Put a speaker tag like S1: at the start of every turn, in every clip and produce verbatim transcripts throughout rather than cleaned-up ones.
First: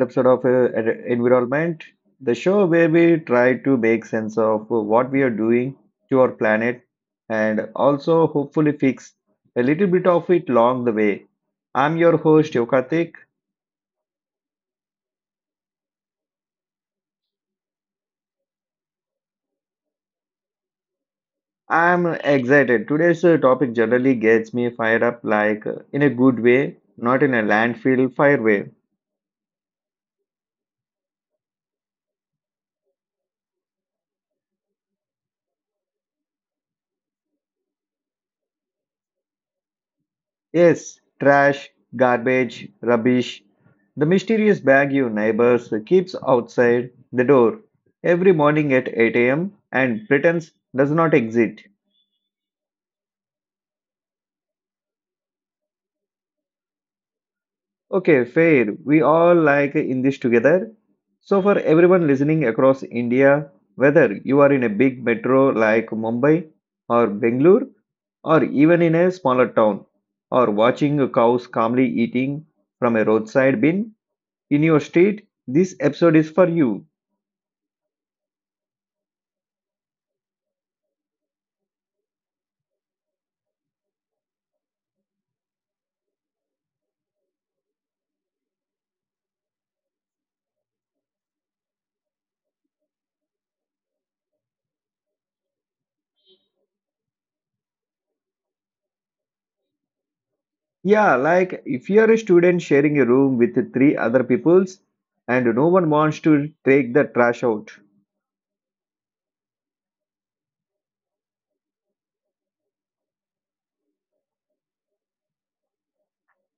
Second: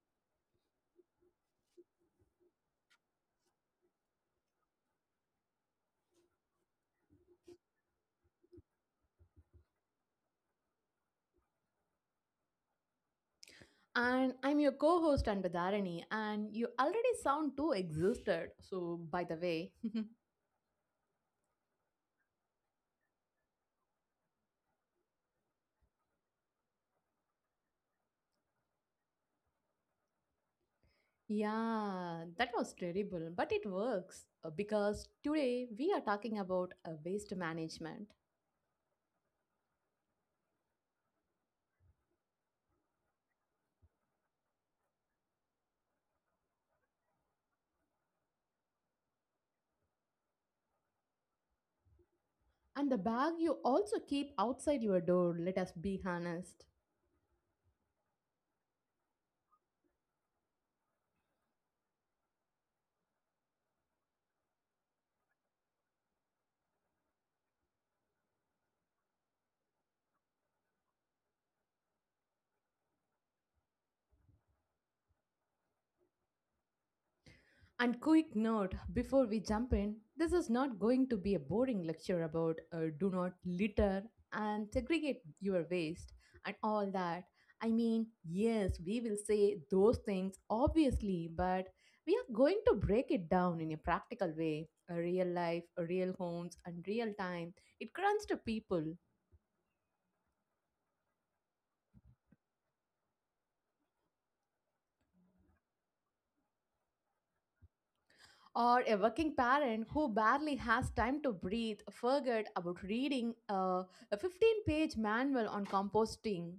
S1: episode of uh, Ed- Environment, the show where we try to make sense of what we are doing to our planet and also hopefully fix a little bit of it along the way. I'm your host Yokatik.
S2: And I'm your co host Anbadharani, and you already sound too exhausted. So, by the way,
S1: I'm excited. Today's uh, topic generally gets me fired up like uh, in a good way, not in a landfill fire way.
S2: yeah, that was terrible, but it works uh, because today we are talking about uh, waste management.
S1: Yes, trash, garbage, rubbish, the mysterious bag your neighbors keeps outside the door every morning at eight a m and pretends does not exist.
S2: And the bag you also keep outside your door, let us be honest.
S1: Okay, fair. We all like in this together. So, for everyone listening across India, whether you are in a big metro like Mumbai or Bangalore, or even in a smaller town, or watching cows calmly eating from a roadside bin, in your state, this episode is for you.
S2: And quick note before we jump in, this is not going to be a boring lecture about uh, do not litter and segregate your waste and all that. I mean, yes, we will say those things obviously, but we are going to break it down in a practical way, a real life, a real homes, and real time. It grunts to people.
S1: Yeah, like if you're a student sharing a room with three other peoples and no one wants to take the trash out.
S2: Or a working parent who barely has time to breathe, forget about reading uh, a fifteen page manual on composting.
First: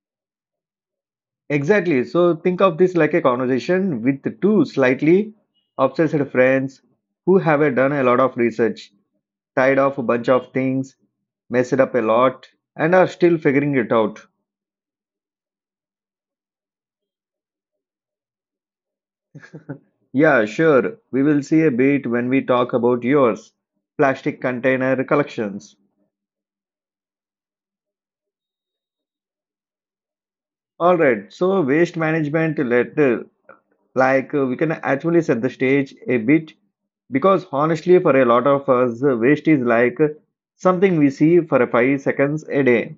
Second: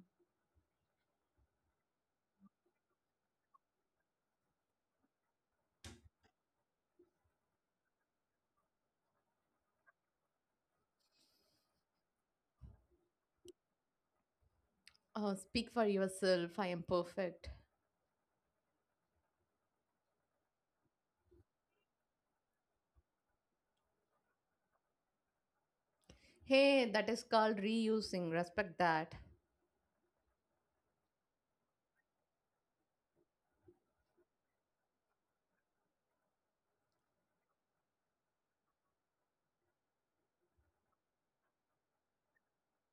S1: Exactly. So think of this like a conversation with two slightly obsessed friends who have done a lot of research, tied off a bunch of things, messed up a lot, and are still figuring it out.
S2: Oh, speak for yourself. I am perfect.
S1: Yeah, sure. We will see a bit when we talk about yours. Plastic container collections.
S2: Hey, that is called reusing. Respect that.
S1: All right. So waste management later, like uh, we can actually set the stage a bit because honestly, for a lot of us, uh, waste is like uh, something we see for a five seconds a day.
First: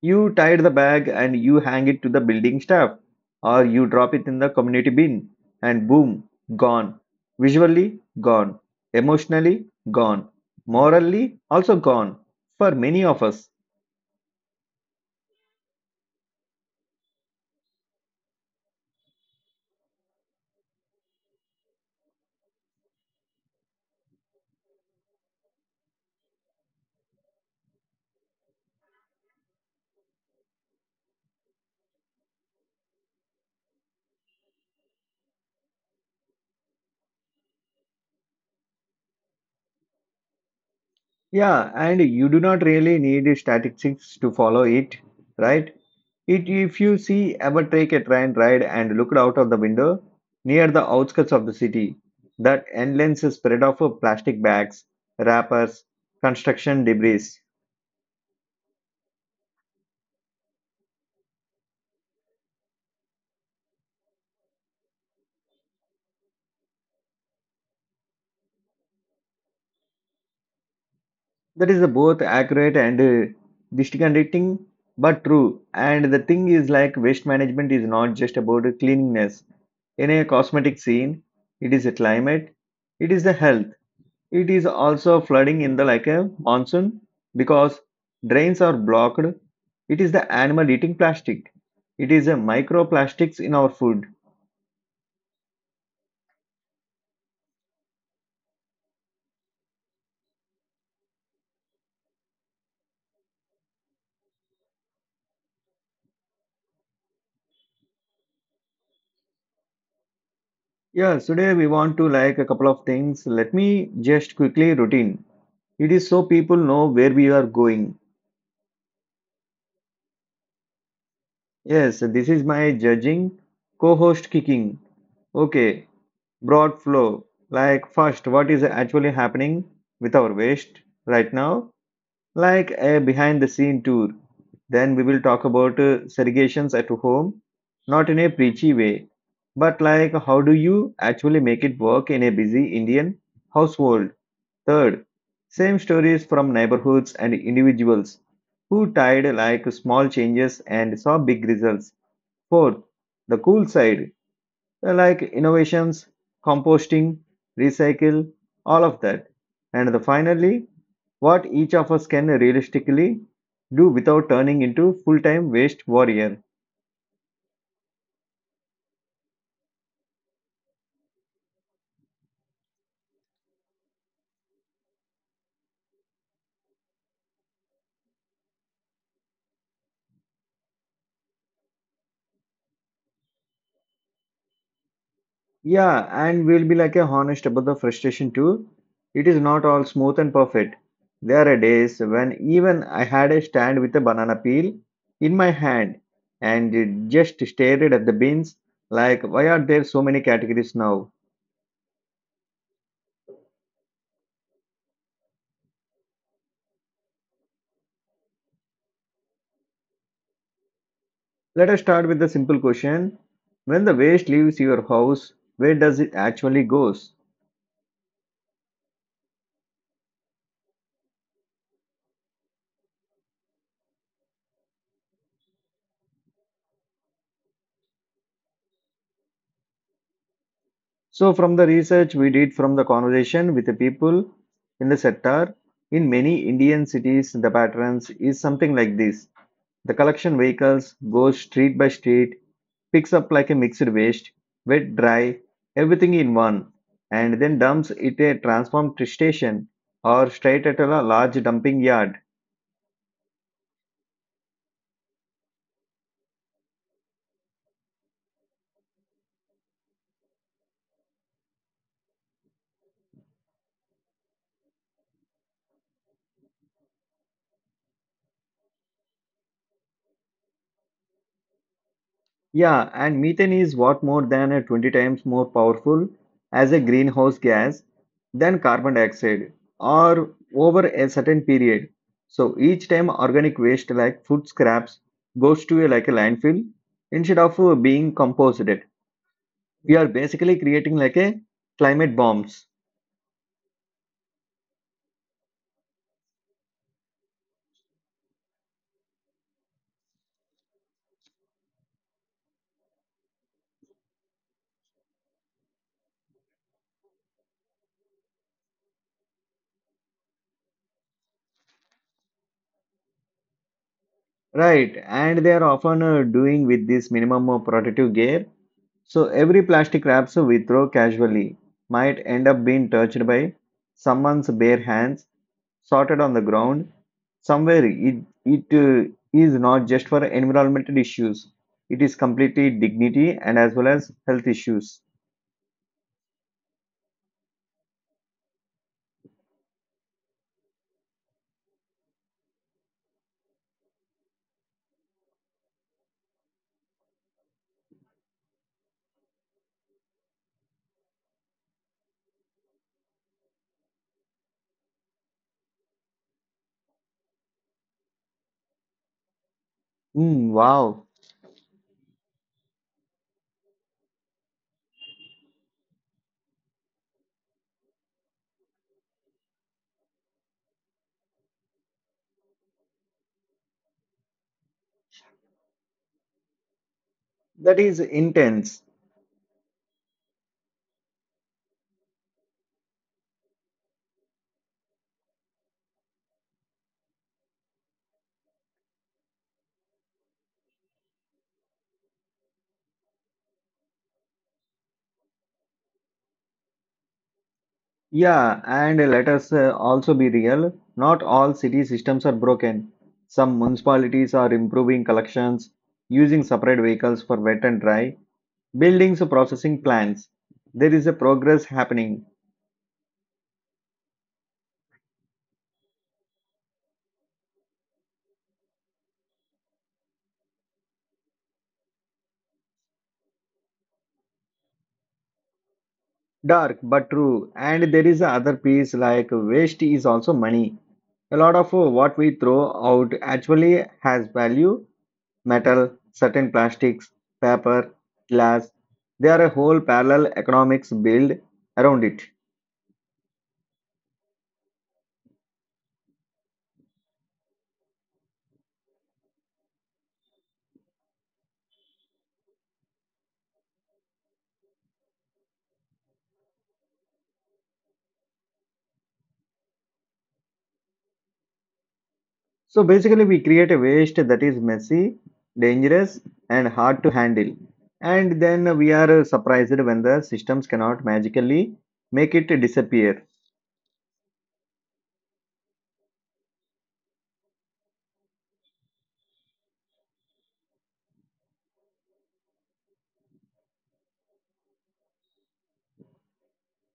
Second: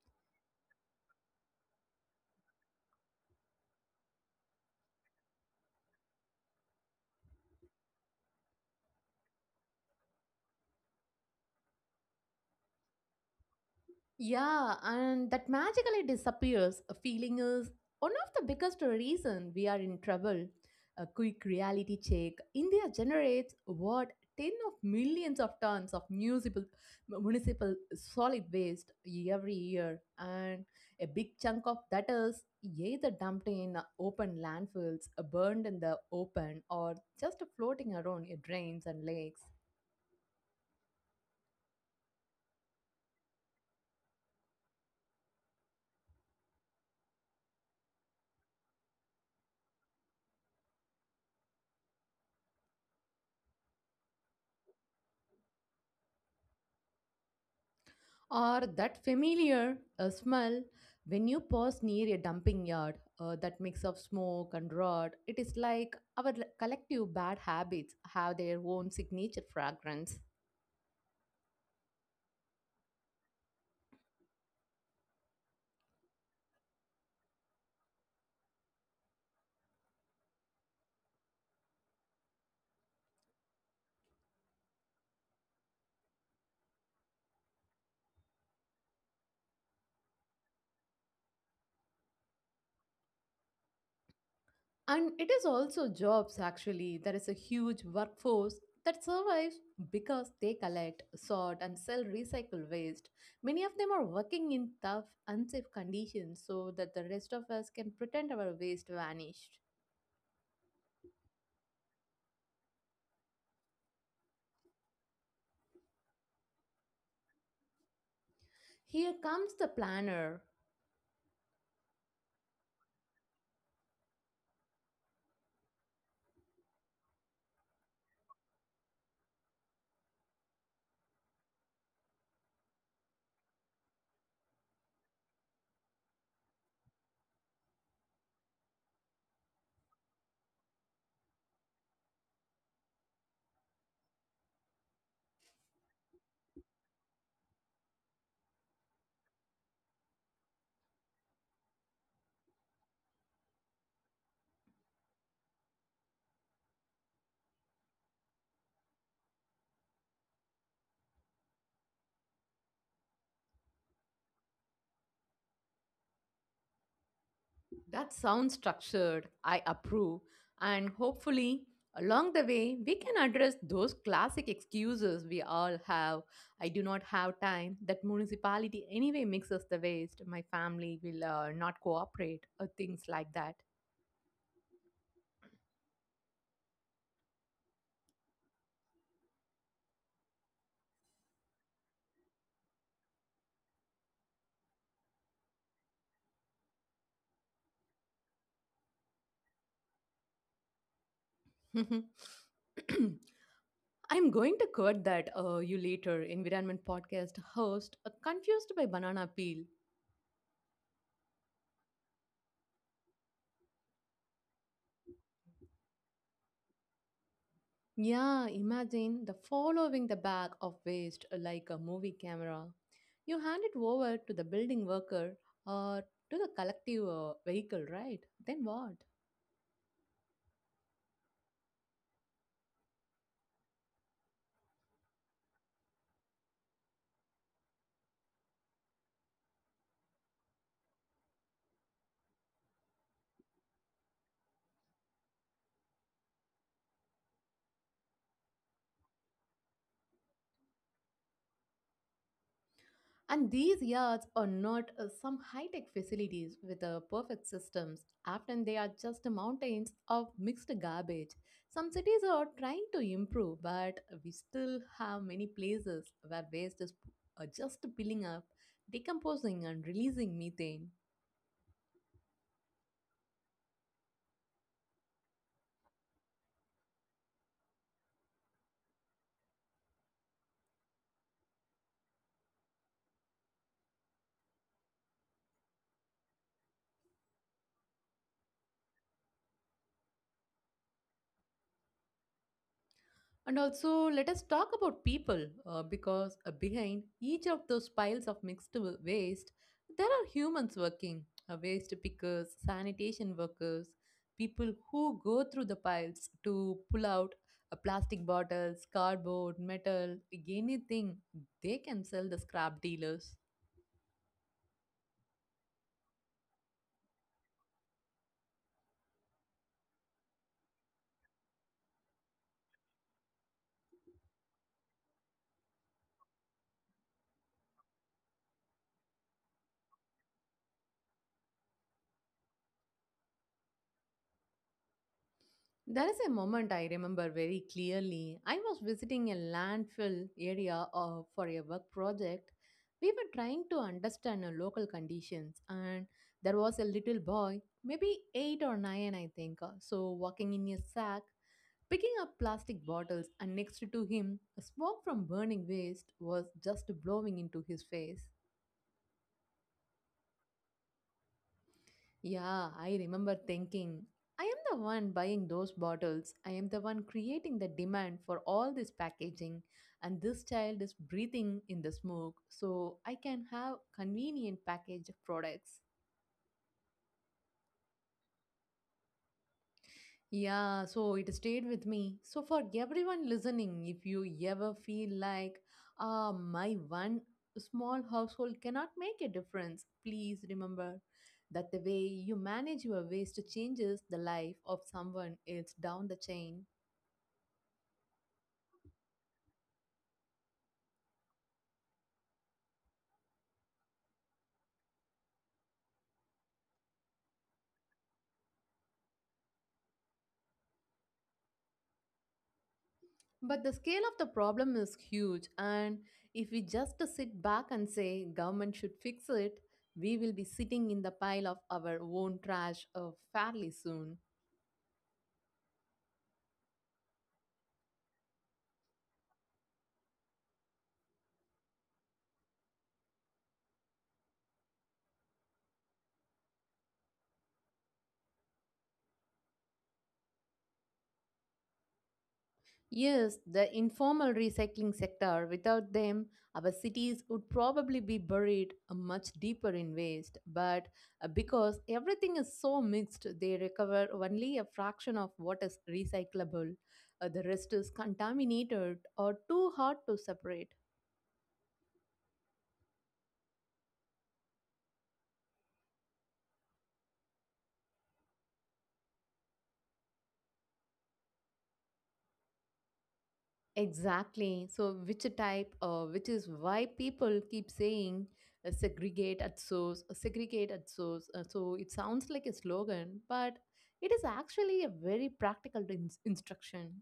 S1: You tie the bag and you hang it to the building staff, or you drop it in the community bin, and boom, gone. Visually, gone. Emotionally, gone. Morally, also gone. For many of us.
S2: Yeah, and that magically disappears. A feeling is one of the biggest reason we are in trouble. A quick reality check. India generates what, ten of millions of tons of municipal municipal solid waste every year, and a big chunk of that is either dumped in open landfills, burned in the open, or just floating around in drains and lakes.
S1: Yeah, and you do not really need statistics to follow it, right? It, if you see ever take a train ride and looked out of the window near the outskirts of the city, that endless spread of plastic bags, wrappers, construction debris.
S2: Or that familiar uh, smell when you pass near a dumping yard, uh, that mix of smoke and rot. It is like our l- collective bad habits have their own signature fragrance.
S1: That is both accurate and uh, disconcerting, but true. And the thing is, like waste management is not just about cleanliness. In a cosmetic scene, it is a climate, it is the health, it is also flooding in the like a monsoon because drains are blocked. It is the animal eating plastic. It is a microplastics in our food.
S2: And it is also jobs, actually. There is a huge workforce that survives because they collect, sort, and sell recycled waste. Many of them are working in tough, unsafe conditions so that the rest of us can pretend our waste vanished.
S1: Yes, today we want to like a couple of things. Let me just quickly routine. It is so people know where we are going.
S2: Here comes the planner.
S1: Yes, this is my judging co-host kicking. Okay, broad flow. Like first, what is actually happening with our waste right now? Like a behind the scene tour. Then we will talk about uh, segregations at home, not in a preachy way, but like how do you actually make it work in a busy Indian household? Third, same stories from neighborhoods and individuals who tried like small changes and saw big results. Fourth, the cool side like innovations, composting, recycle, all of that. And the finally, what each of us can realistically do without turning into full-time waste warrior.
S2: That sounds structured. I approve. And hopefully, along the way, we can address those classic excuses we all have. I do not have time. That municipality anyway mixes the waste. My family will uh, not cooperate, or things like that.
S1: Yeah, and we'll be like a honest about the frustration too. It is not all smooth and perfect. There are days when even I had a stand with a banana peel in my hand and it just stared at the bins like why are there so many categories now?
S2: I'm going to quote that uh, you later, environment podcast host, uh, confused by banana peel.
S1: Let us start with the simple question. When the waste leaves your house, where does it actually goes?
S2: Yeah, imagine the following the bag of waste uh, like a movie camera. You hand it over to the building worker or to the collective uh, vehicle, right? Then what?
S1: So from the research we did from the conversation with the people in the sector, in many Indian cities, the patterns is something like this. The collection vehicles goes street by street, picks up like a mixed waste, wet, dry, everything in one, and then dumps it at a transform station or straight at a large dumping yard.
S2: And these yards are not uh, some high tech facilities with uh, perfect systems. Often they are just mountains of mixed garbage. Some cities are trying to improve, but we still have many places where waste is uh, just piling up, decomposing, and releasing methane.
S1: Yeah, and methane is what more than a twenty times more powerful as a greenhouse gas than carbon dioxide or over a certain period. So each time organic waste like food scraps goes to a, like a landfill instead of uh, being composted, we are basically creating like a climate bombs,
S2: And also, let us talk about people uh, because uh, behind each of those piles of mixed wa- waste, there are humans working, uh, waste pickers, sanitation workers, people who go through the piles to pull out uh, plastic bottles, cardboard, metal, anything they can sell the scrap dealers.
S1: right? And they are often uh, doing with this minimum of protective gear. So every plastic wraps we throw casually might end up being touched by someone's bare hands, sorted on the ground somewhere. It it uh, is not just for environmental issues; it is completely dignity and as well as health issues.
S2: There is a moment I remember very clearly. I was visiting a landfill area uh, for a work project. We were trying to understand uh, local conditions, and there was a little boy, maybe eight or nine, I think, uh, so walking in a sack, picking up plastic bottles, and next to him, smoke from burning waste was just blowing into his face.
S1: Mm, wow,
S2: Yeah, I remember thinking, I am the one buying those bottles. I am the one creating the demand for all this packaging, and this child is breathing in the smoke, so I can have convenient packaged products.
S1: that is intense.
S2: Yeah, so it stayed with me. So, for everyone listening, if you ever feel like, ah, my one small household cannot make a difference, please remember that the way you manage your waste changes the life of someone else down the chain.
S1: Yeah, and let us uh, also be real. Not all city systems are broken. Some municipalities are improving collections, using separate vehicles for wet and dry buildings processing plants. There is a progress happening.
S2: But the scale of the problem is huge, and if we just sit back and say government should fix it, we will be sitting in the pile of our own trash uh, fairly soon.
S1: Dark but true. And there is other piece like waste is also money. A lot of uh, what we throw out actually has value. Metal, certain plastics, paper, glass. There are a whole parallel economics built around it.
S2: Yes, the informal recycling sector, without them, our cities would probably be buried uh, much deeper in waste. But uh, because everything is so mixed, they recover only a fraction of what is recyclable. Uh, the rest is contaminated or too hard to separate.
S1: So basically, we create a waste that is messy, dangerous, and hard to handle. And then we are surprised when the systems cannot magically make it disappear.
S2: Exactly. So, which type, uh, which is why people keep saying uh, segregate at source, uh, segregate at source. Uh, so, it sounds like a slogan, but it is actually a very practical in- instruction.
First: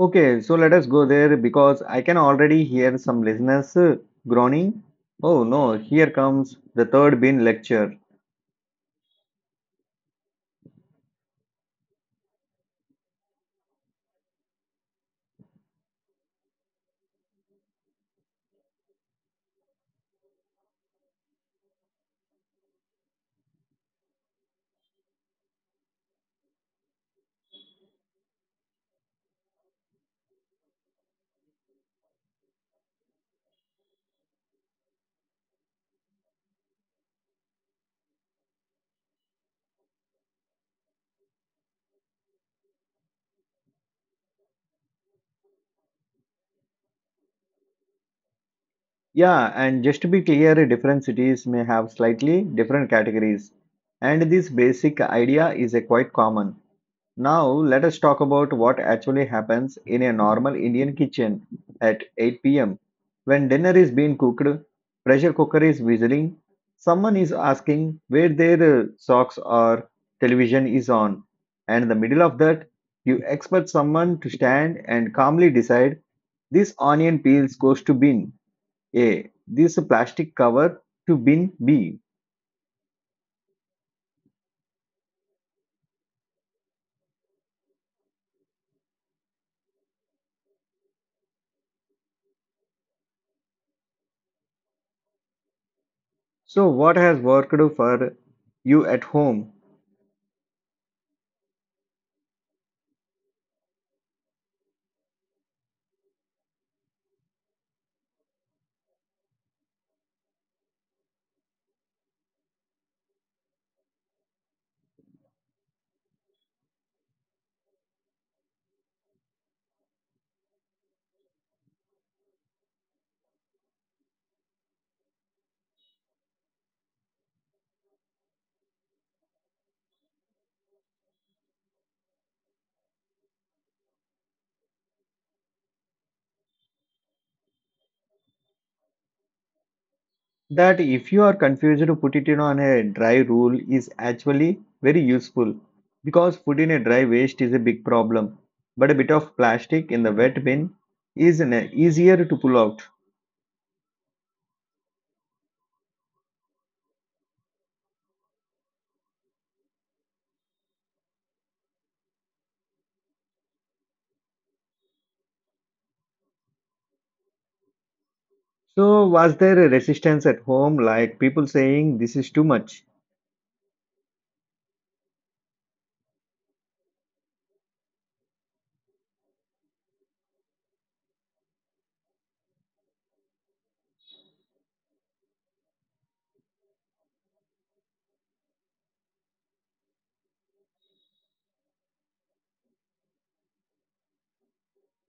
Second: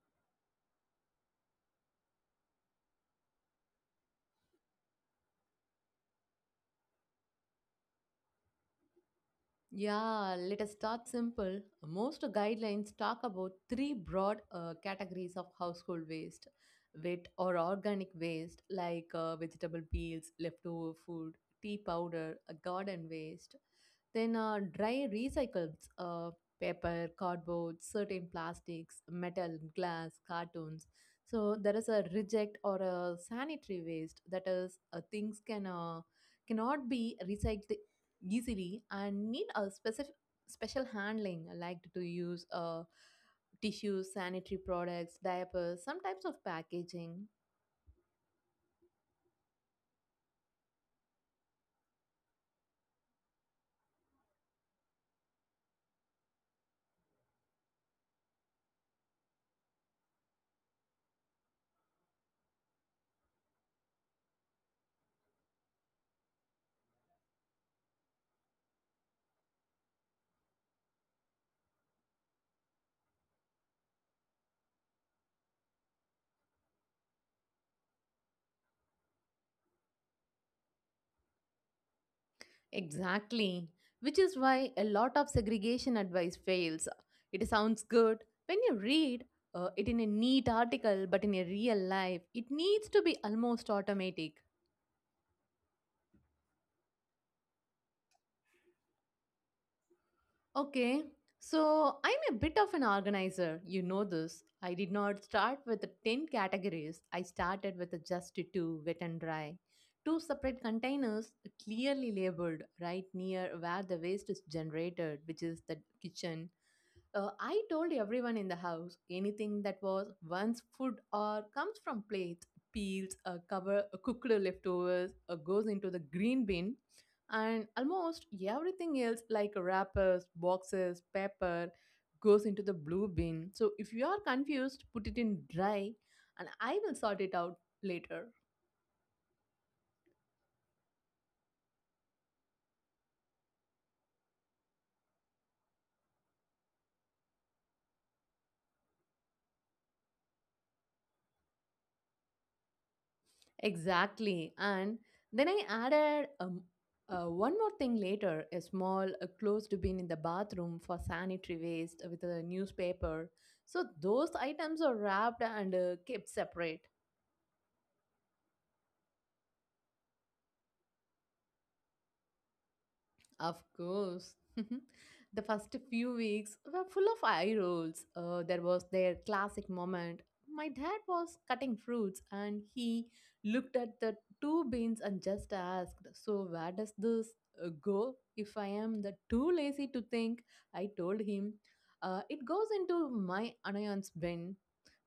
S1: Okay, so let us go there because I can already hear some listeners uh, groaning. Oh no, here comes the third bin lecture.
S2: Yeah, let us start simple. Most guidelines talk about three broad uh, categories of household waste, wet or organic waste, like uh, vegetable peels, leftover food, tea powder, uh, garden waste. Then uh, dry recycles, uh, paper, cardboard, certain plastics, metal, glass, cartoons. So there is a reject or a sanitary waste, that is uh, things can uh, cannot be recycled easily and need a specific special handling like to use, uh, tissues, sanitary products, diapers, some types of packaging.
S1: Yeah, and just to be clear, different cities may have slightly different categories. And this basic idea is uh, quite common. Now, let us talk about what actually happens in a normal Indian kitchen at eight p m. When dinner is being cooked, pressure cooker is whistling, someone is asking where their uh, socks are, television is on, and in the middle of that, you expect someone to stand and calmly decide this onion peels goes to bin A, this plastic cover to bin B.
S2: Exactly, which is why a lot of segregation advice fails. It sounds good when you read uh, it in a neat article, but in a real life, it needs to be almost automatic.
S1: So, what has worked for you at home?
S2: Okay, so I'm a bit of an organizer. You know this. I did not start with the ten categories, I started with the just two, wet and dry. Two separate containers clearly labeled right near where the waste is generated, which is the kitchen. Uh, I told everyone in the house anything that was once food or comes from plates, peels, uh, cover, uh, cooked leftovers, uh, goes into the green bin, and almost everything else like wrappers, boxes, paper goes into the blue bin. So if you are confused, put it in dry, and I will sort it out later.
S1: That if you are confused to put it in on a dry rule is actually very useful because food in a dry waste is a big problem, but a bit of plastic in the wet bin is an easier to pull out.
S2: Exactly. And then I added um, uh, one more thing later, a small uh, closed bin in the bathroom for sanitary waste with a newspaper. So those items are wrapped and uh, kept separate.
S1: So was there a resistance at home like people saying this is too much?
S2: Of course. The first few weeks were full of eye rolls. Uh, there was their classic moment. My dad was cutting fruits and he looked at the two bins and just asked, "So, where does this uh, go? If I am the too lazy to think," I told him, uh, it goes into my annoyance bin.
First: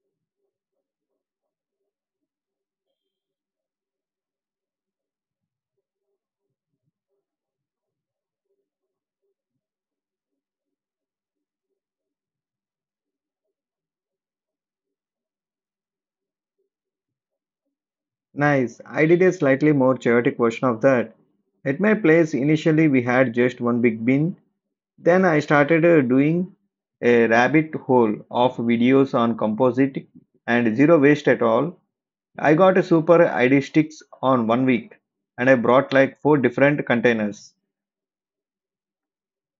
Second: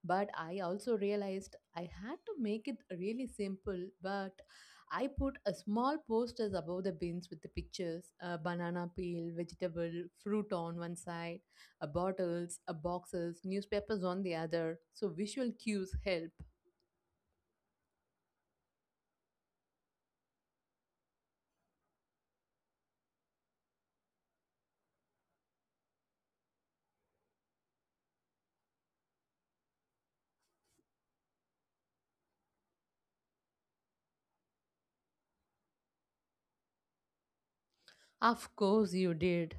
S2: But I also realized I had to make it really simple, but I put a small posters above the bins with the pictures, a banana peel, vegetable, fruit on one side, a bottles, a boxes, newspapers on the other. So visual cues help.
S1: Nice. I did a slightly more chaotic version of that at my place. Initially we had just one big bin. Then I started uh, doing a rabbit hole of videos on composite and zero waste at all. I got super I D sticks on one week and I brought like four different containers.
S2: Of course you did.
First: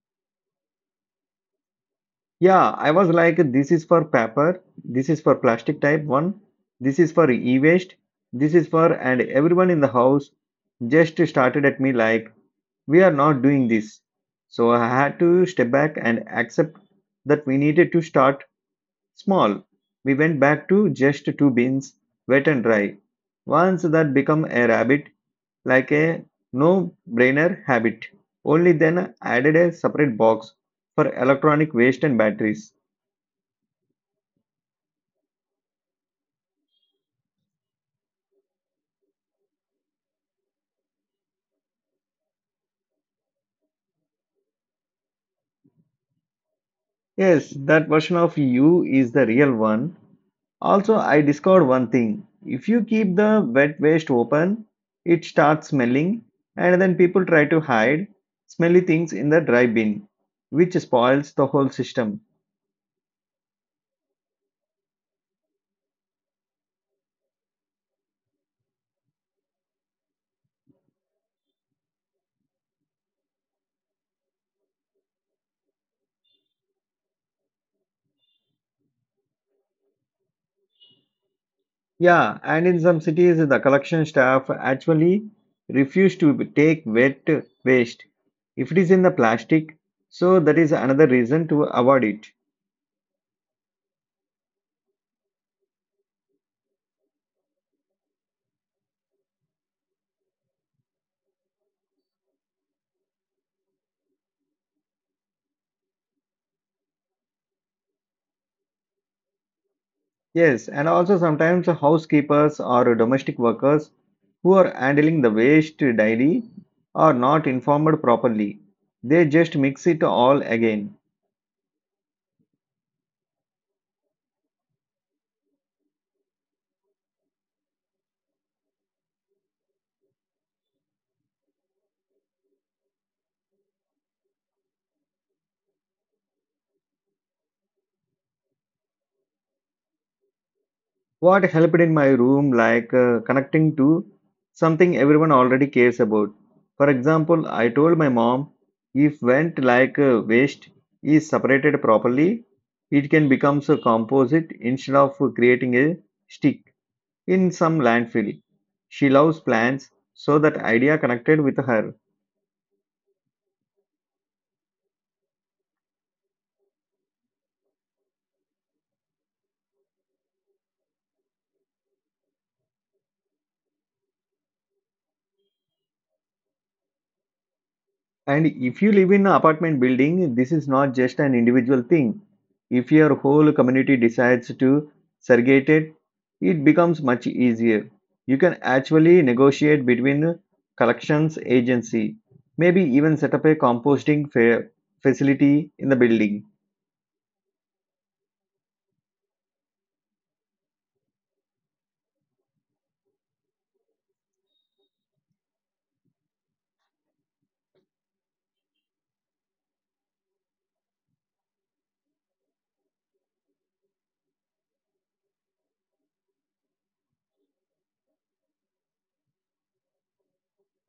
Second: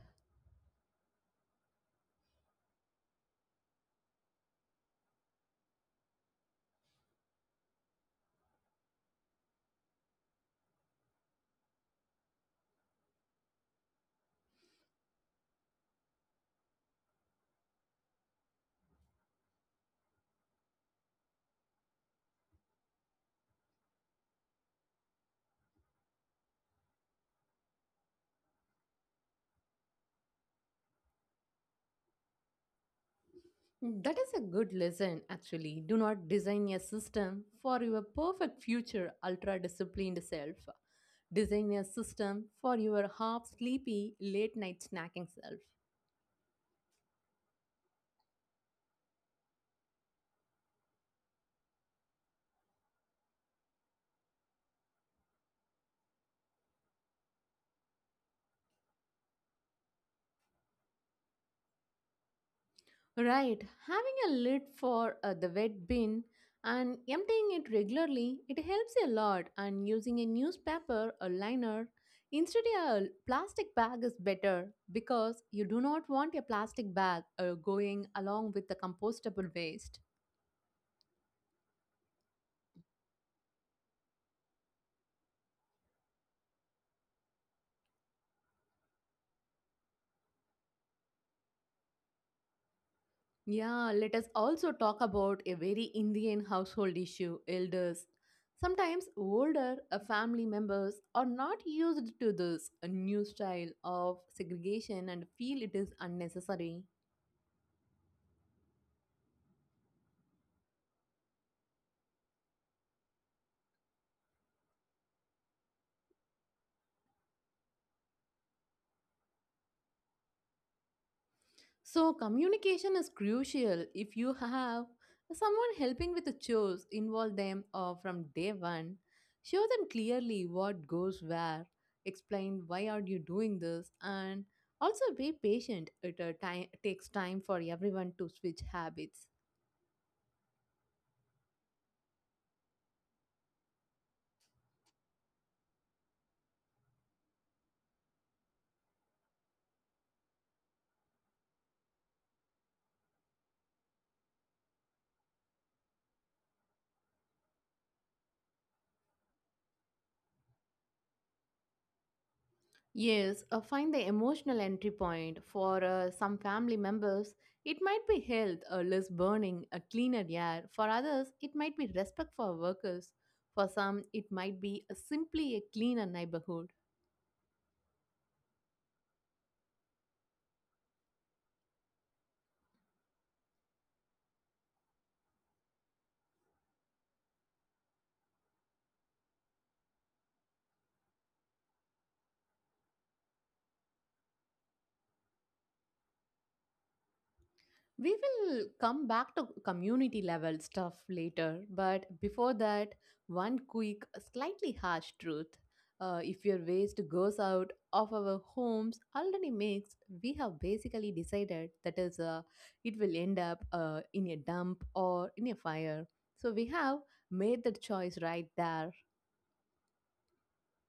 S1: Yeah, I was like, this is for paper, this is for plastic type one, this is for e waste, this is for, and everyone in the house just started at me like, we are not doing this. So I had to step back and accept that we needed to start small. We went back to just two bins, wet and dry. Once that become a habit, like a no-brainer habit. Only then added a separate box for electronic waste and batteries.
S2: Mm, that is a good lesson, actually. Do not design a system for your perfect future ultra disciplined self. Design a system for your half sleepy late night snacking self.
S1: Yes, that version of you is the real one. Also, I discovered one thing. If you keep the wet waste open, it starts smelling, and then people try to hide smelly things in the dry bin, which spoils the whole system.
S2: Right, having a lid for uh, the wet bin and emptying it regularly, it helps a lot. And using a newspaper or liner instead of a plastic bag is better because you do not want a plastic bag uh, going along with the compostable waste.
S1: Yeah, and in some cities, the collection staff actually refuse to take wet waste if it is in the plastic. So that is another reason to avoid it.
S2: Yeah, let us also talk about a very Indian household issue, elders. Sometimes older uh, family members are not used to this uh, new style of segregation and feel it is unnecessary.
S1: Yes, and also sometimes housekeepers or domestic workers who are handling the waste daily are not informed properly. They just mix it all again.
S2: So, communication is crucial. If you have someone helping with the chores, involve them uh, from day one. Show them clearly what goes where. Explain why are you doing this, and also be patient. It uh, time, takes time for everyone to switch habits.
S1: What helped in my room, like uh, connecting to something everyone already cares about. For example, I told my mom if vent like uh, waste is separated properly, it can become a composite instead of creating a stick in some landfill. She loves plants, so that idea connected with her.
S2: Yes, uh, find the emotional entry point. For uh, some family members, it might be health or less burning, a cleaner air. For others, it might be respect for workers. For some, it might be a simply a cleaner neighborhood.
S1: And if you live in an apartment building, this is not just an individual thing. If your whole community decides to segregate it, it becomes much easier. You can actually negotiate between collections agency, maybe even set up a composting fa- facility in the building.
S2: We will come back to community level stuff later, but before that, one quick, slightly harsh truth. Uh, if your waste goes out of our homes already mixed, we have basically decided that is, uh, it will end up uh, in a dump or in a fire. So we have made the choice right there.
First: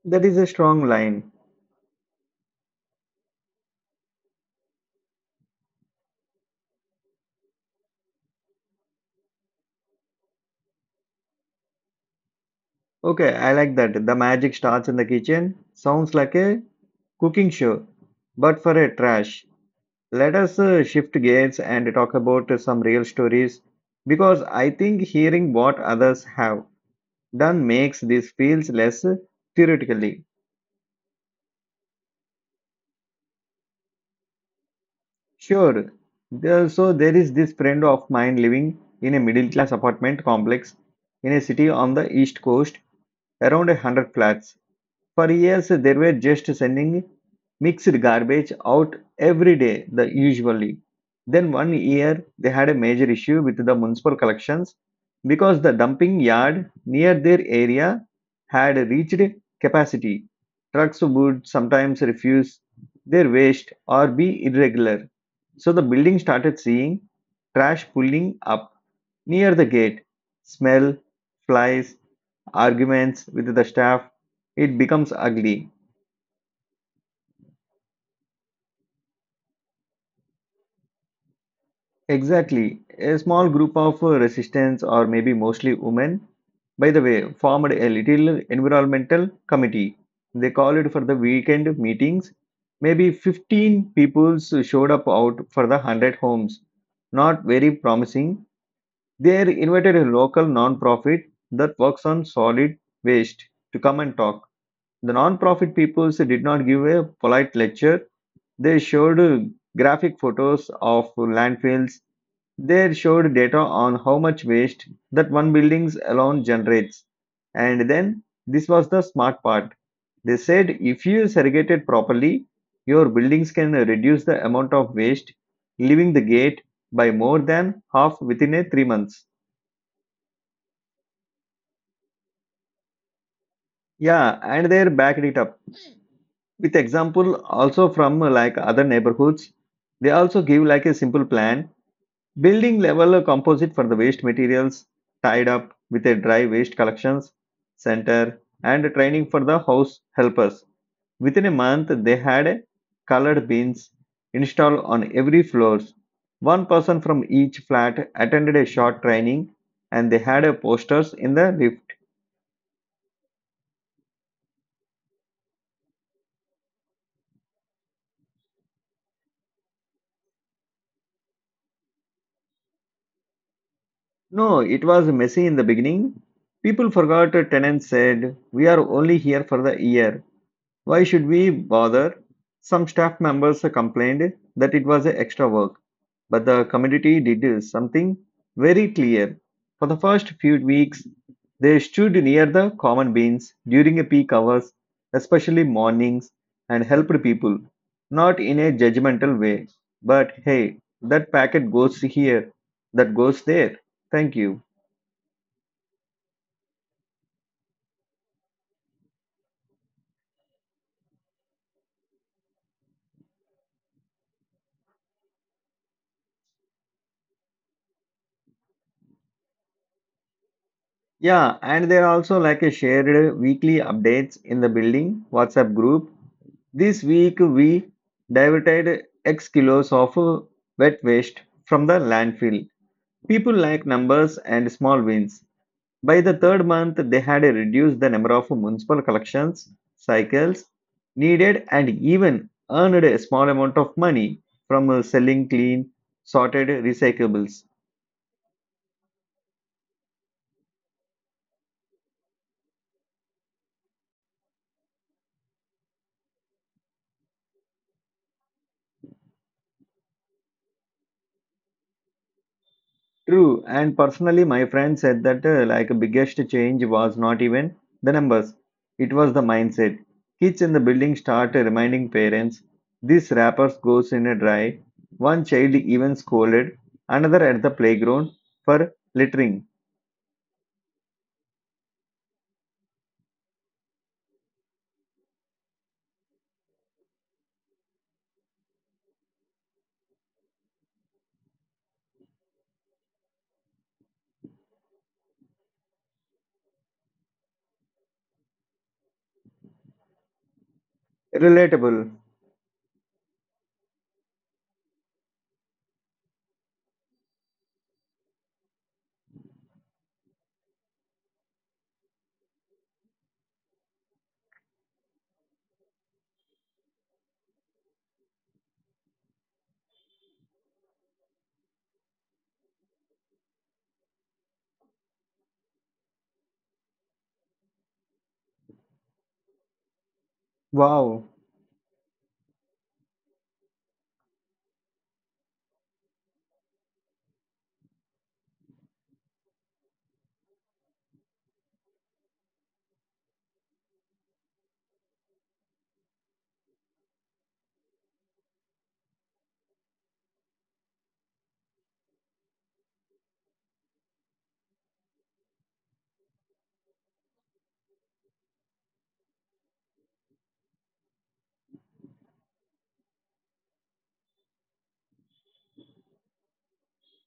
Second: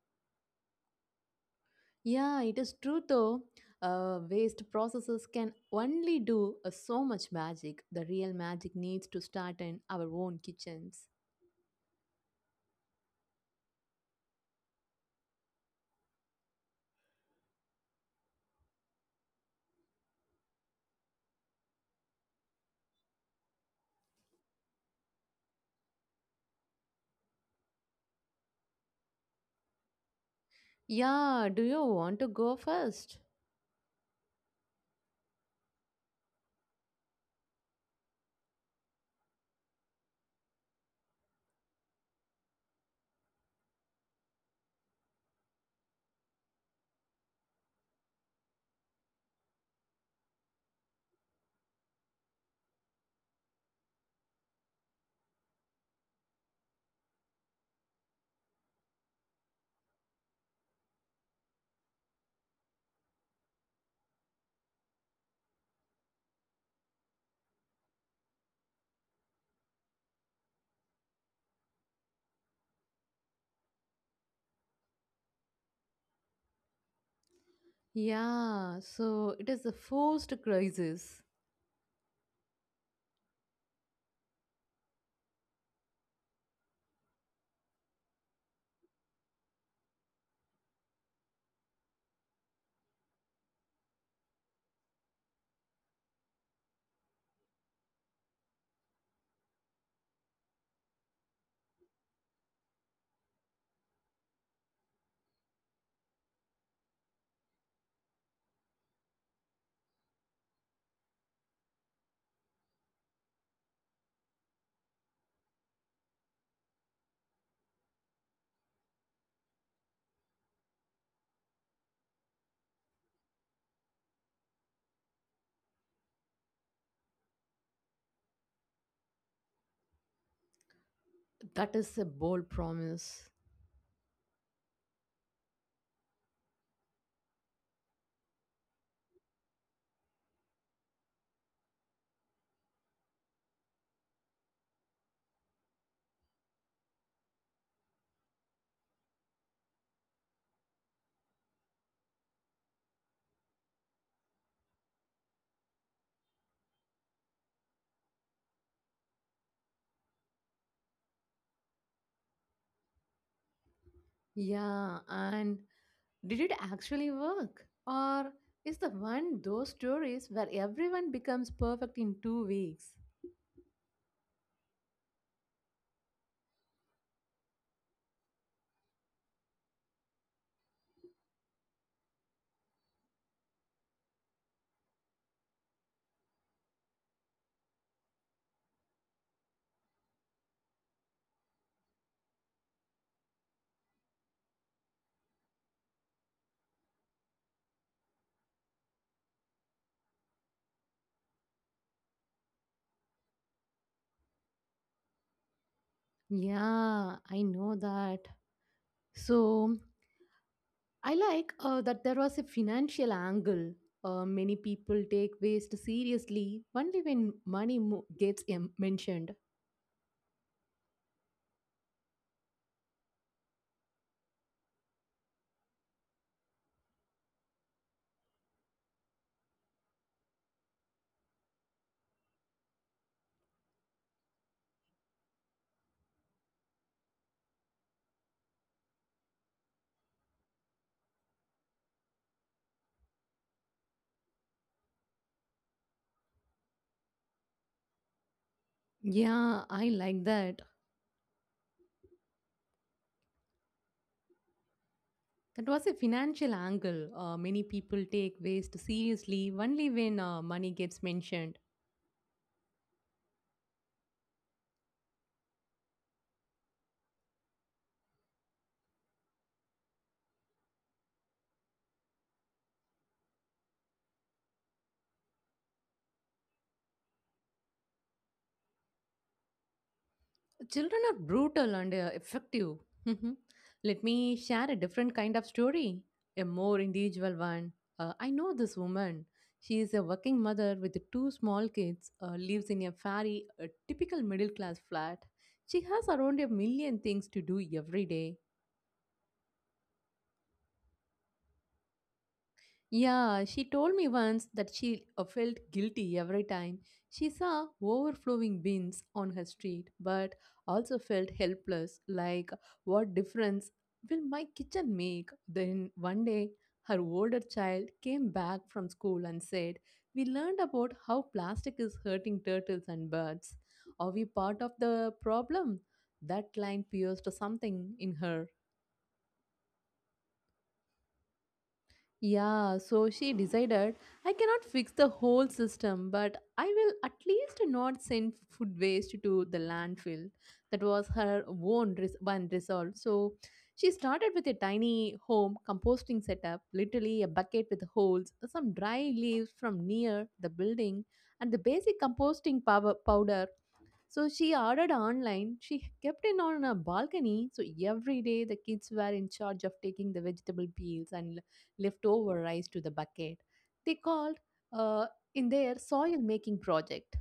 S1: That is a strong line.
S2: Yeah, it is true though. Uh, waste processes can only do uh, so much magic. The real magic needs to start in our own kitchens.
S1: Okay, I like that. The magic starts in the kitchen. Sounds like a cooking show, but for a trash. Let us uh, shift gears and talk about uh, some real stories because I think hearing what others have done makes this feels less uh, theoretically.
S2: Yeah, do you want to go first?
S1: Sure, there- so there is this friend of mine living in a middle class apartment complex in a city on the east coast, around a hundred flats. For years they were just sending mixed garbage out every day the usually. Then one year they had a major issue with the municipal collections because the dumping yard near their area had reached capacity. Trucks would sometimes refuse their waste or be irregular. So the building started seeing trash pulling up near the gate, smell, flies, arguments with the staff, it becomes ugly.
S2: Yeah, so it is the first crisis.
S1: Exactly. A small group of uh, resistance, or maybe mostly women, by the way, formed a little environmental committee. They called it for the weekend meetings. Maybe fifteen people showed up out for the one hundred homes. Not very promising. They invited a local non-profit that works on solid waste to come and talk. The non-profit people did not give a polite lecture. They showed uh, graphic photos of landfills. They showed data on how much waste that one building alone generates. And then this was the smart part. They said if you segregate it properly, your buildings can reduce the amount of waste leaving the gate by more than half within a three months.
S2: That is a bold promise.
S1: Yeah, and they backed it up with example also from uh, like other neighborhoods. They also give like a simple plan. Building level composite for the waste materials tied up with a dry waste collections center and training for the house helpers. Within a month, they had colored bins installed on every floors. One person from each flat attended a short training and they had a posters in the lift.
S2: Yeah, and did it actually work? Or is the one those stories where everyone becomes perfect in two weeks?
S1: No, it was messy in the beginning. People forgot tenants said, We are only here for the year. Why should we bother? Some staff members complained that it was extra work, but the community did something very clear. For the first few weeks, they stood near the common bins during peak hours, especially mornings, and helped people. Not in a judgmental way, but hey, that packet goes here, that goes there. Thank you.
S2: Yeah, I know that. So I like uh, that there was a financial angle. Uh, many people take waste seriously only when money mo- gets em- mentioned.
S1: Yeah, and there are also like a shared weekly updates in the building WhatsApp group. This week we diverted X kilos of uh, wet waste from the landfill. People like numbers and small wins. By the third month, they had reduced the number of municipal collections cycles needed and even earned a small amount of money from uh, selling clean, sorted recyclables.
S2: Yeah, I like that. That was a financial angle. Uh, many people take waste seriously only when uh, money gets mentioned.
S1: True, and personally, my friend said that uh, like biggest change was not even the numbers, it was the mindset. Kids in the building start uh, reminding parents, this wrappers goes in a dry. One child even scolded another at the playground for littering.
S2: Children are brutal and uh, effective. Mhm. Let me share a different kind of story, a more individual one. Uh, I know this woman. She is a working mother with two small kids, uh, lives in a very uh, typical middle class flat. She has around a million things to do every day.
S1: Relatable.
S2: Yeah, she told me once that she uh, felt guilty every time she saw overflowing bins on her street, but also felt helpless, like, what difference will my kitchen make? Then one day, her older child came back from school and said, "We learned about how plastic is hurting turtles and birds. Are we part of the problem?" That line pierced something in her.
S1: Wow,
S2: Yeah, so she decided, I cannot fix the whole system, but I will at least not send food waste to the landfill. That was her own res- one resolve. So she started with a tiny home composting setup, literally a bucket with holes, some dry leaves from near the building, and the basic composting power powder so she ordered online. She kept it on a balcony. So every day the kids were in charge of taking the vegetable peels and l- leftover rice to the bucket. They called uh, in their soil making project.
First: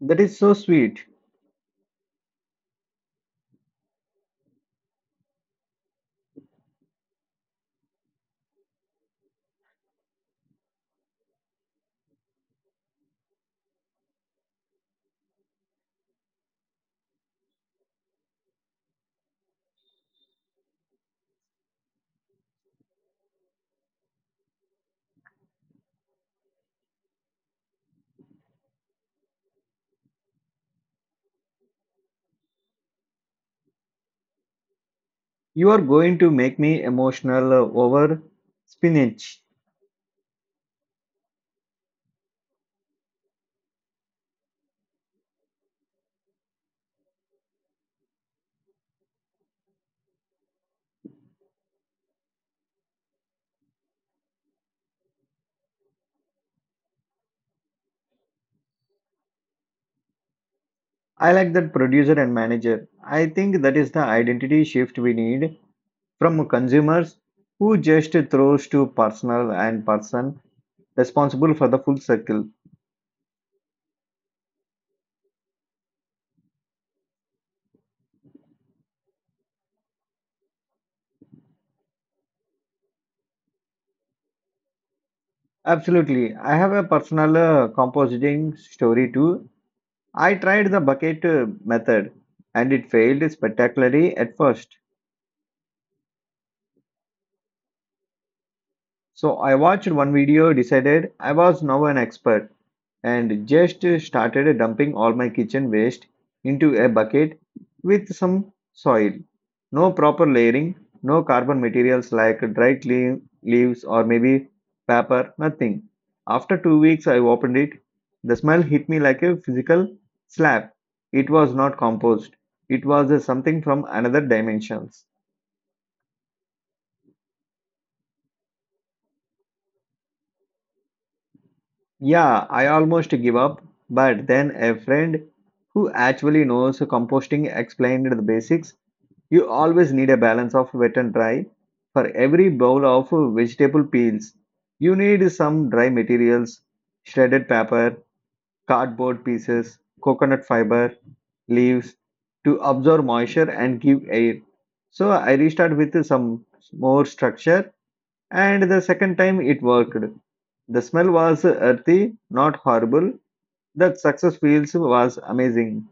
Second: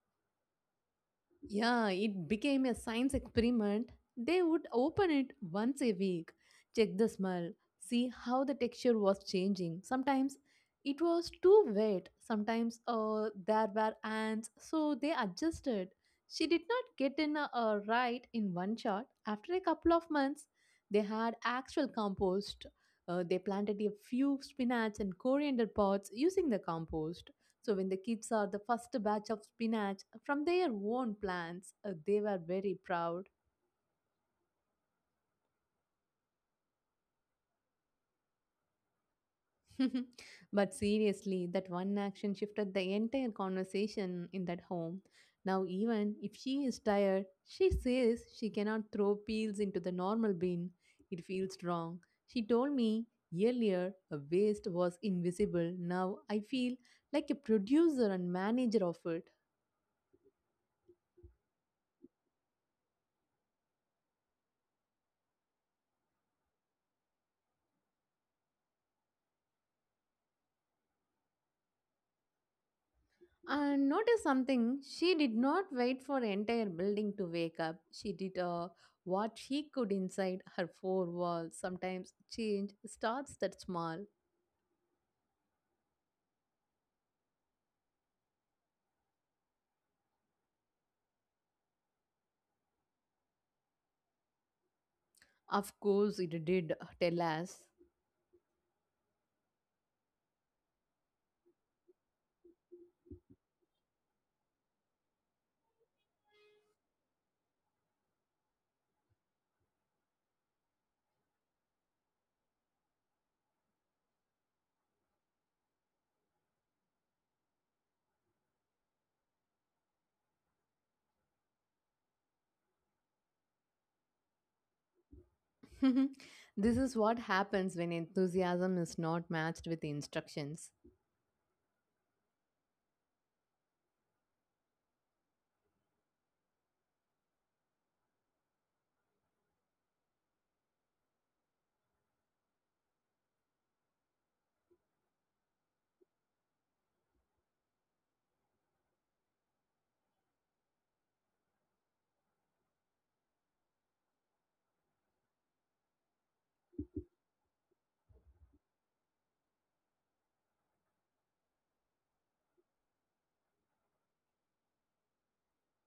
S1: that is so sweet.
S2: Yeah, it became a science experiment. They would open it once a week, check the smell, see how the texture was changing. Sometimes it was too wet, sometimes uh, there were ants, so they adjusted. She did not get in a, a right in one shot. After a couple of months, they had actual compost. Uh, they planted a few spinach and coriander pots using the compost. So when the kids are the first batch of spinach from their own plants, uh, they were very proud.
S1: You are going to make me emotional uh, over spinach.
S2: But seriously, that one action shifted the entire conversation in that home. Now, even if she is tired, she says she cannot throw peels into the normal bin. It feels wrong. She told me earlier a waste was invisible. Now I feel like a producer and manager of it.
S1: I like that producer and manager. I think that is the identity shift we need from consumers, who just throws to personal and person responsible for the full circle.
S2: And notice something, she did not wait for the entire building to wake up. She did uh, what she could inside her four walls. Sometimes change starts that small.
S1: Absolutely. I have a personal uh, compositing story too. I tried the bucket uh, method and it failed spectacularly at first.
S2: Of course, it did. Tell us.
S1: So I watched one video, decided I was now an expert, and just started dumping all my kitchen waste into a bucket with some soil. No proper layering, no carbon materials like dry cle- leaves or maybe paper, nothing. After two weeks, I opened it. The smell hit me like a physical slap. It was not compost. It was uh, something from another dimensions.
S2: This is what happens when enthusiasm is not matched with instructions.
S1: Yeah, I almost give up, but then a friend who actually knows composting explained the basics. You always need a balance of wet and dry. For every bowl of vegetable peels, you need some dry materials, shredded paper, cardboard pieces, coconut fiber, leaves to absorb moisture and give air. So I restart with some more structure and the second time it worked. The smell was earthy, not horrible. That success feels was amazing.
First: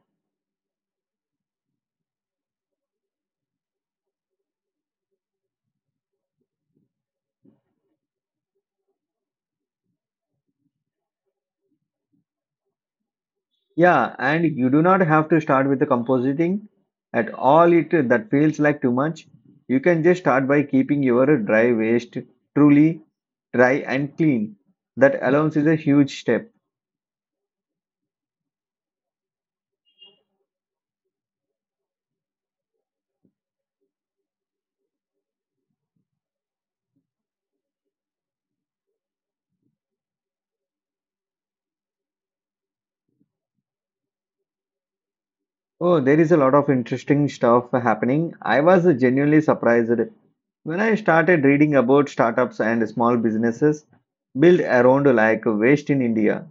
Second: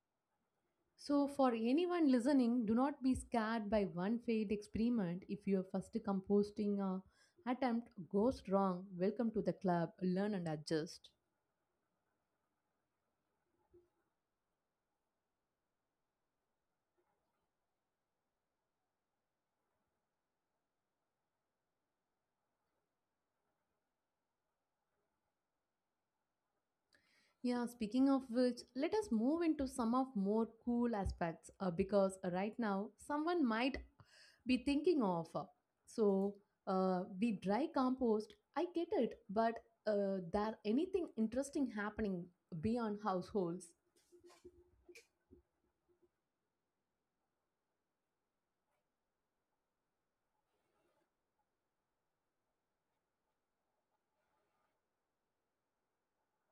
S2: So, for anyone listening, do not be scared by one failed experiment. If your first composting uh, attempt goes wrong, welcome to the club. Learn and adjust.
S1: Yeah, and you do not have to start with the compositing at all it that feels like too much. You can just start by keeping your dry waste truly dry and clean. That alone is a huge step.
S2: Yeah, speaking of which, let us move into some of more cool aspects uh, because uh, right now someone might be thinking of. uh, So, uh, we dry compost, I get it, but uh, there anything interesting happening beyond households?
S1: Oh, there is a lot of interesting stuff happening. I was genuinely surprised when I started reading about startups and small businesses built around like waste in India.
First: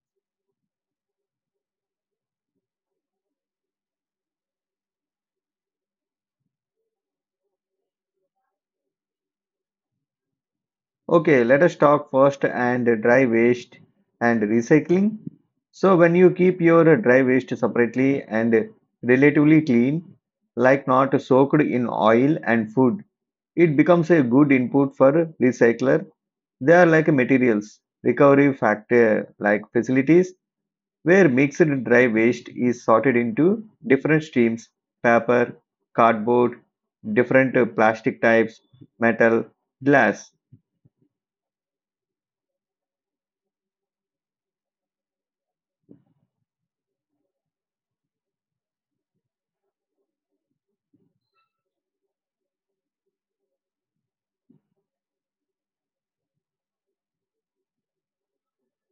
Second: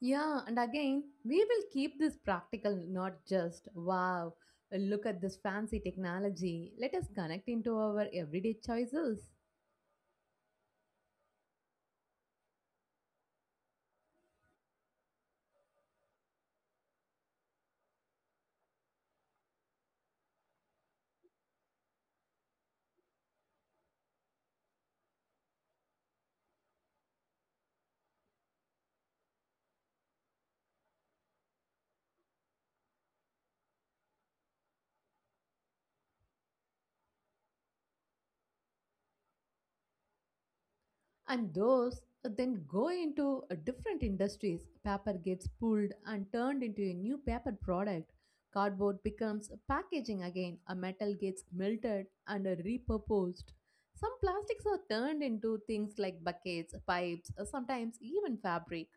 S2: Yeah, and again, we will keep this practical, not just, wow, look at this fancy technology. Let us connect into our everyday choices.
S1: Okay, let us talk first and dry waste and recycling. So when you keep your dry waste separately and relatively clean, like not soaked in oil and food, it becomes a good input for recycler. They are like materials recovery factor like facilities where mixed dry waste is sorted into different streams, paper, cardboard, different uh, plastic types, metal, glass.
S2: And those then go into uh, different industries. Paper gets pulled and turned into a new paper product, cardboard becomes packaging again, a metal gets melted and uh, repurposed, some plastics are turned into things like buckets, pipes, uh, sometimes even fabric.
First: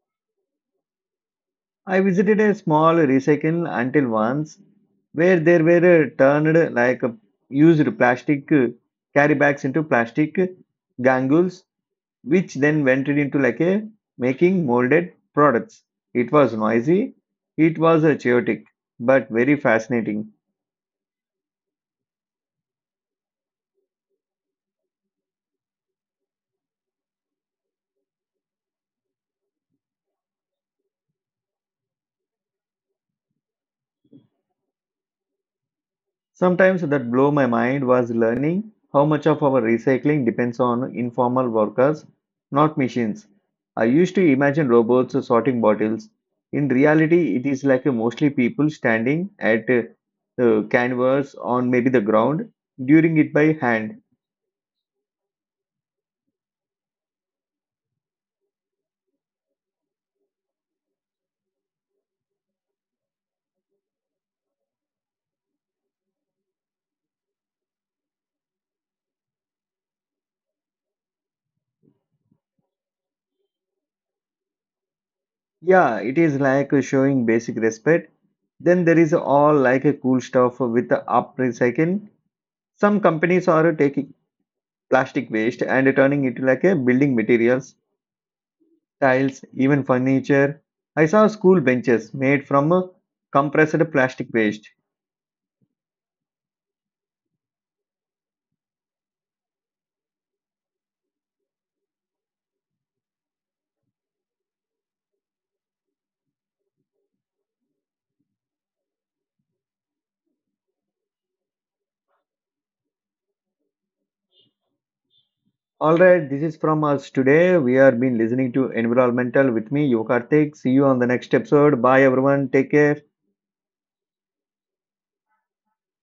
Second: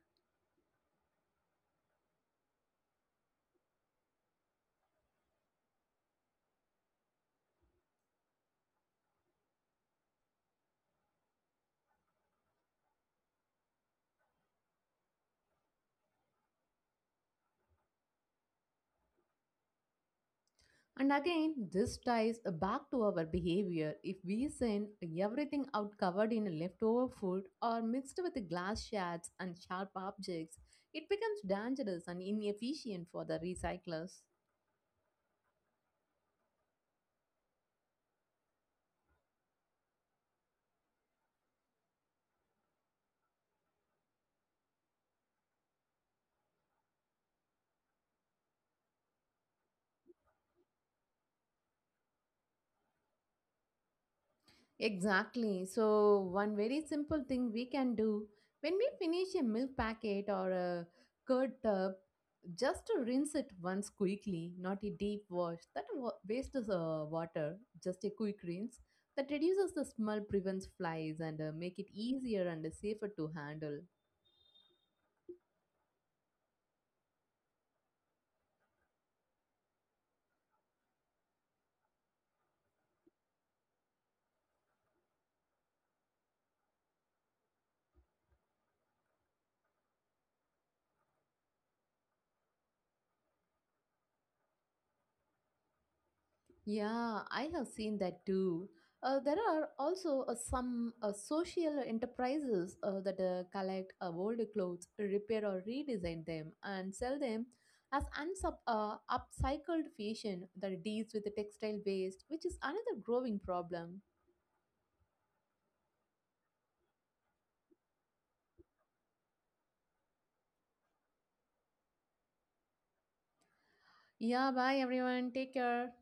S1: I visited a small recycle until once where there were uh, turned like uh, used plastic uh, carry bags into plastic gangles, which then went into like a making molded products. It was noisy, it was uh, chaotic, but very fascinating.
S2: And again, this ties back to our behavior. If we send everything out covered in leftover food or mixed with glass shards and sharp objects, it becomes dangerous and inefficient for the recyclers.
S1: Sometimes that blow my mind was learning how much of our recycling depends on informal workers, not machines. I used to imagine robots sorting bottles. In reality, it is like mostly people standing at uh, uh, canvas on maybe the ground, during it by hand.
S2: Exactly. So, one very simple thing we can do when we finish a milk packet or a curd tub, just to rinse it once quickly, not a deep wash. That wa- wastes uh, water, just a quick rinse that reduces the smell, prevents flies, and uh, make it easier and uh, safer to handle.
S1: Yeah, it is like showing basic respect. Then there is all like a cool stuff with the up recycling. Some companies are taking plastic waste and turning it like a building materials tiles, even furniture. I saw school benches made from uh, compressed plastic waste.
S2: Yeah, I have seen that too. Uh, there are also uh, some uh, social enterprises uh, that uh, collect uh, old clothes, repair or redesign them, and sell them as unsub, uh, upcycled fashion that deals with the textile waste, which is another growing problem.
S1: All right, this is from us today. We have been listening to Environmental with me, Yokartik. See you on the next episode. Bye, everyone. Take care.
S2: Yeah, bye everyone. Take care.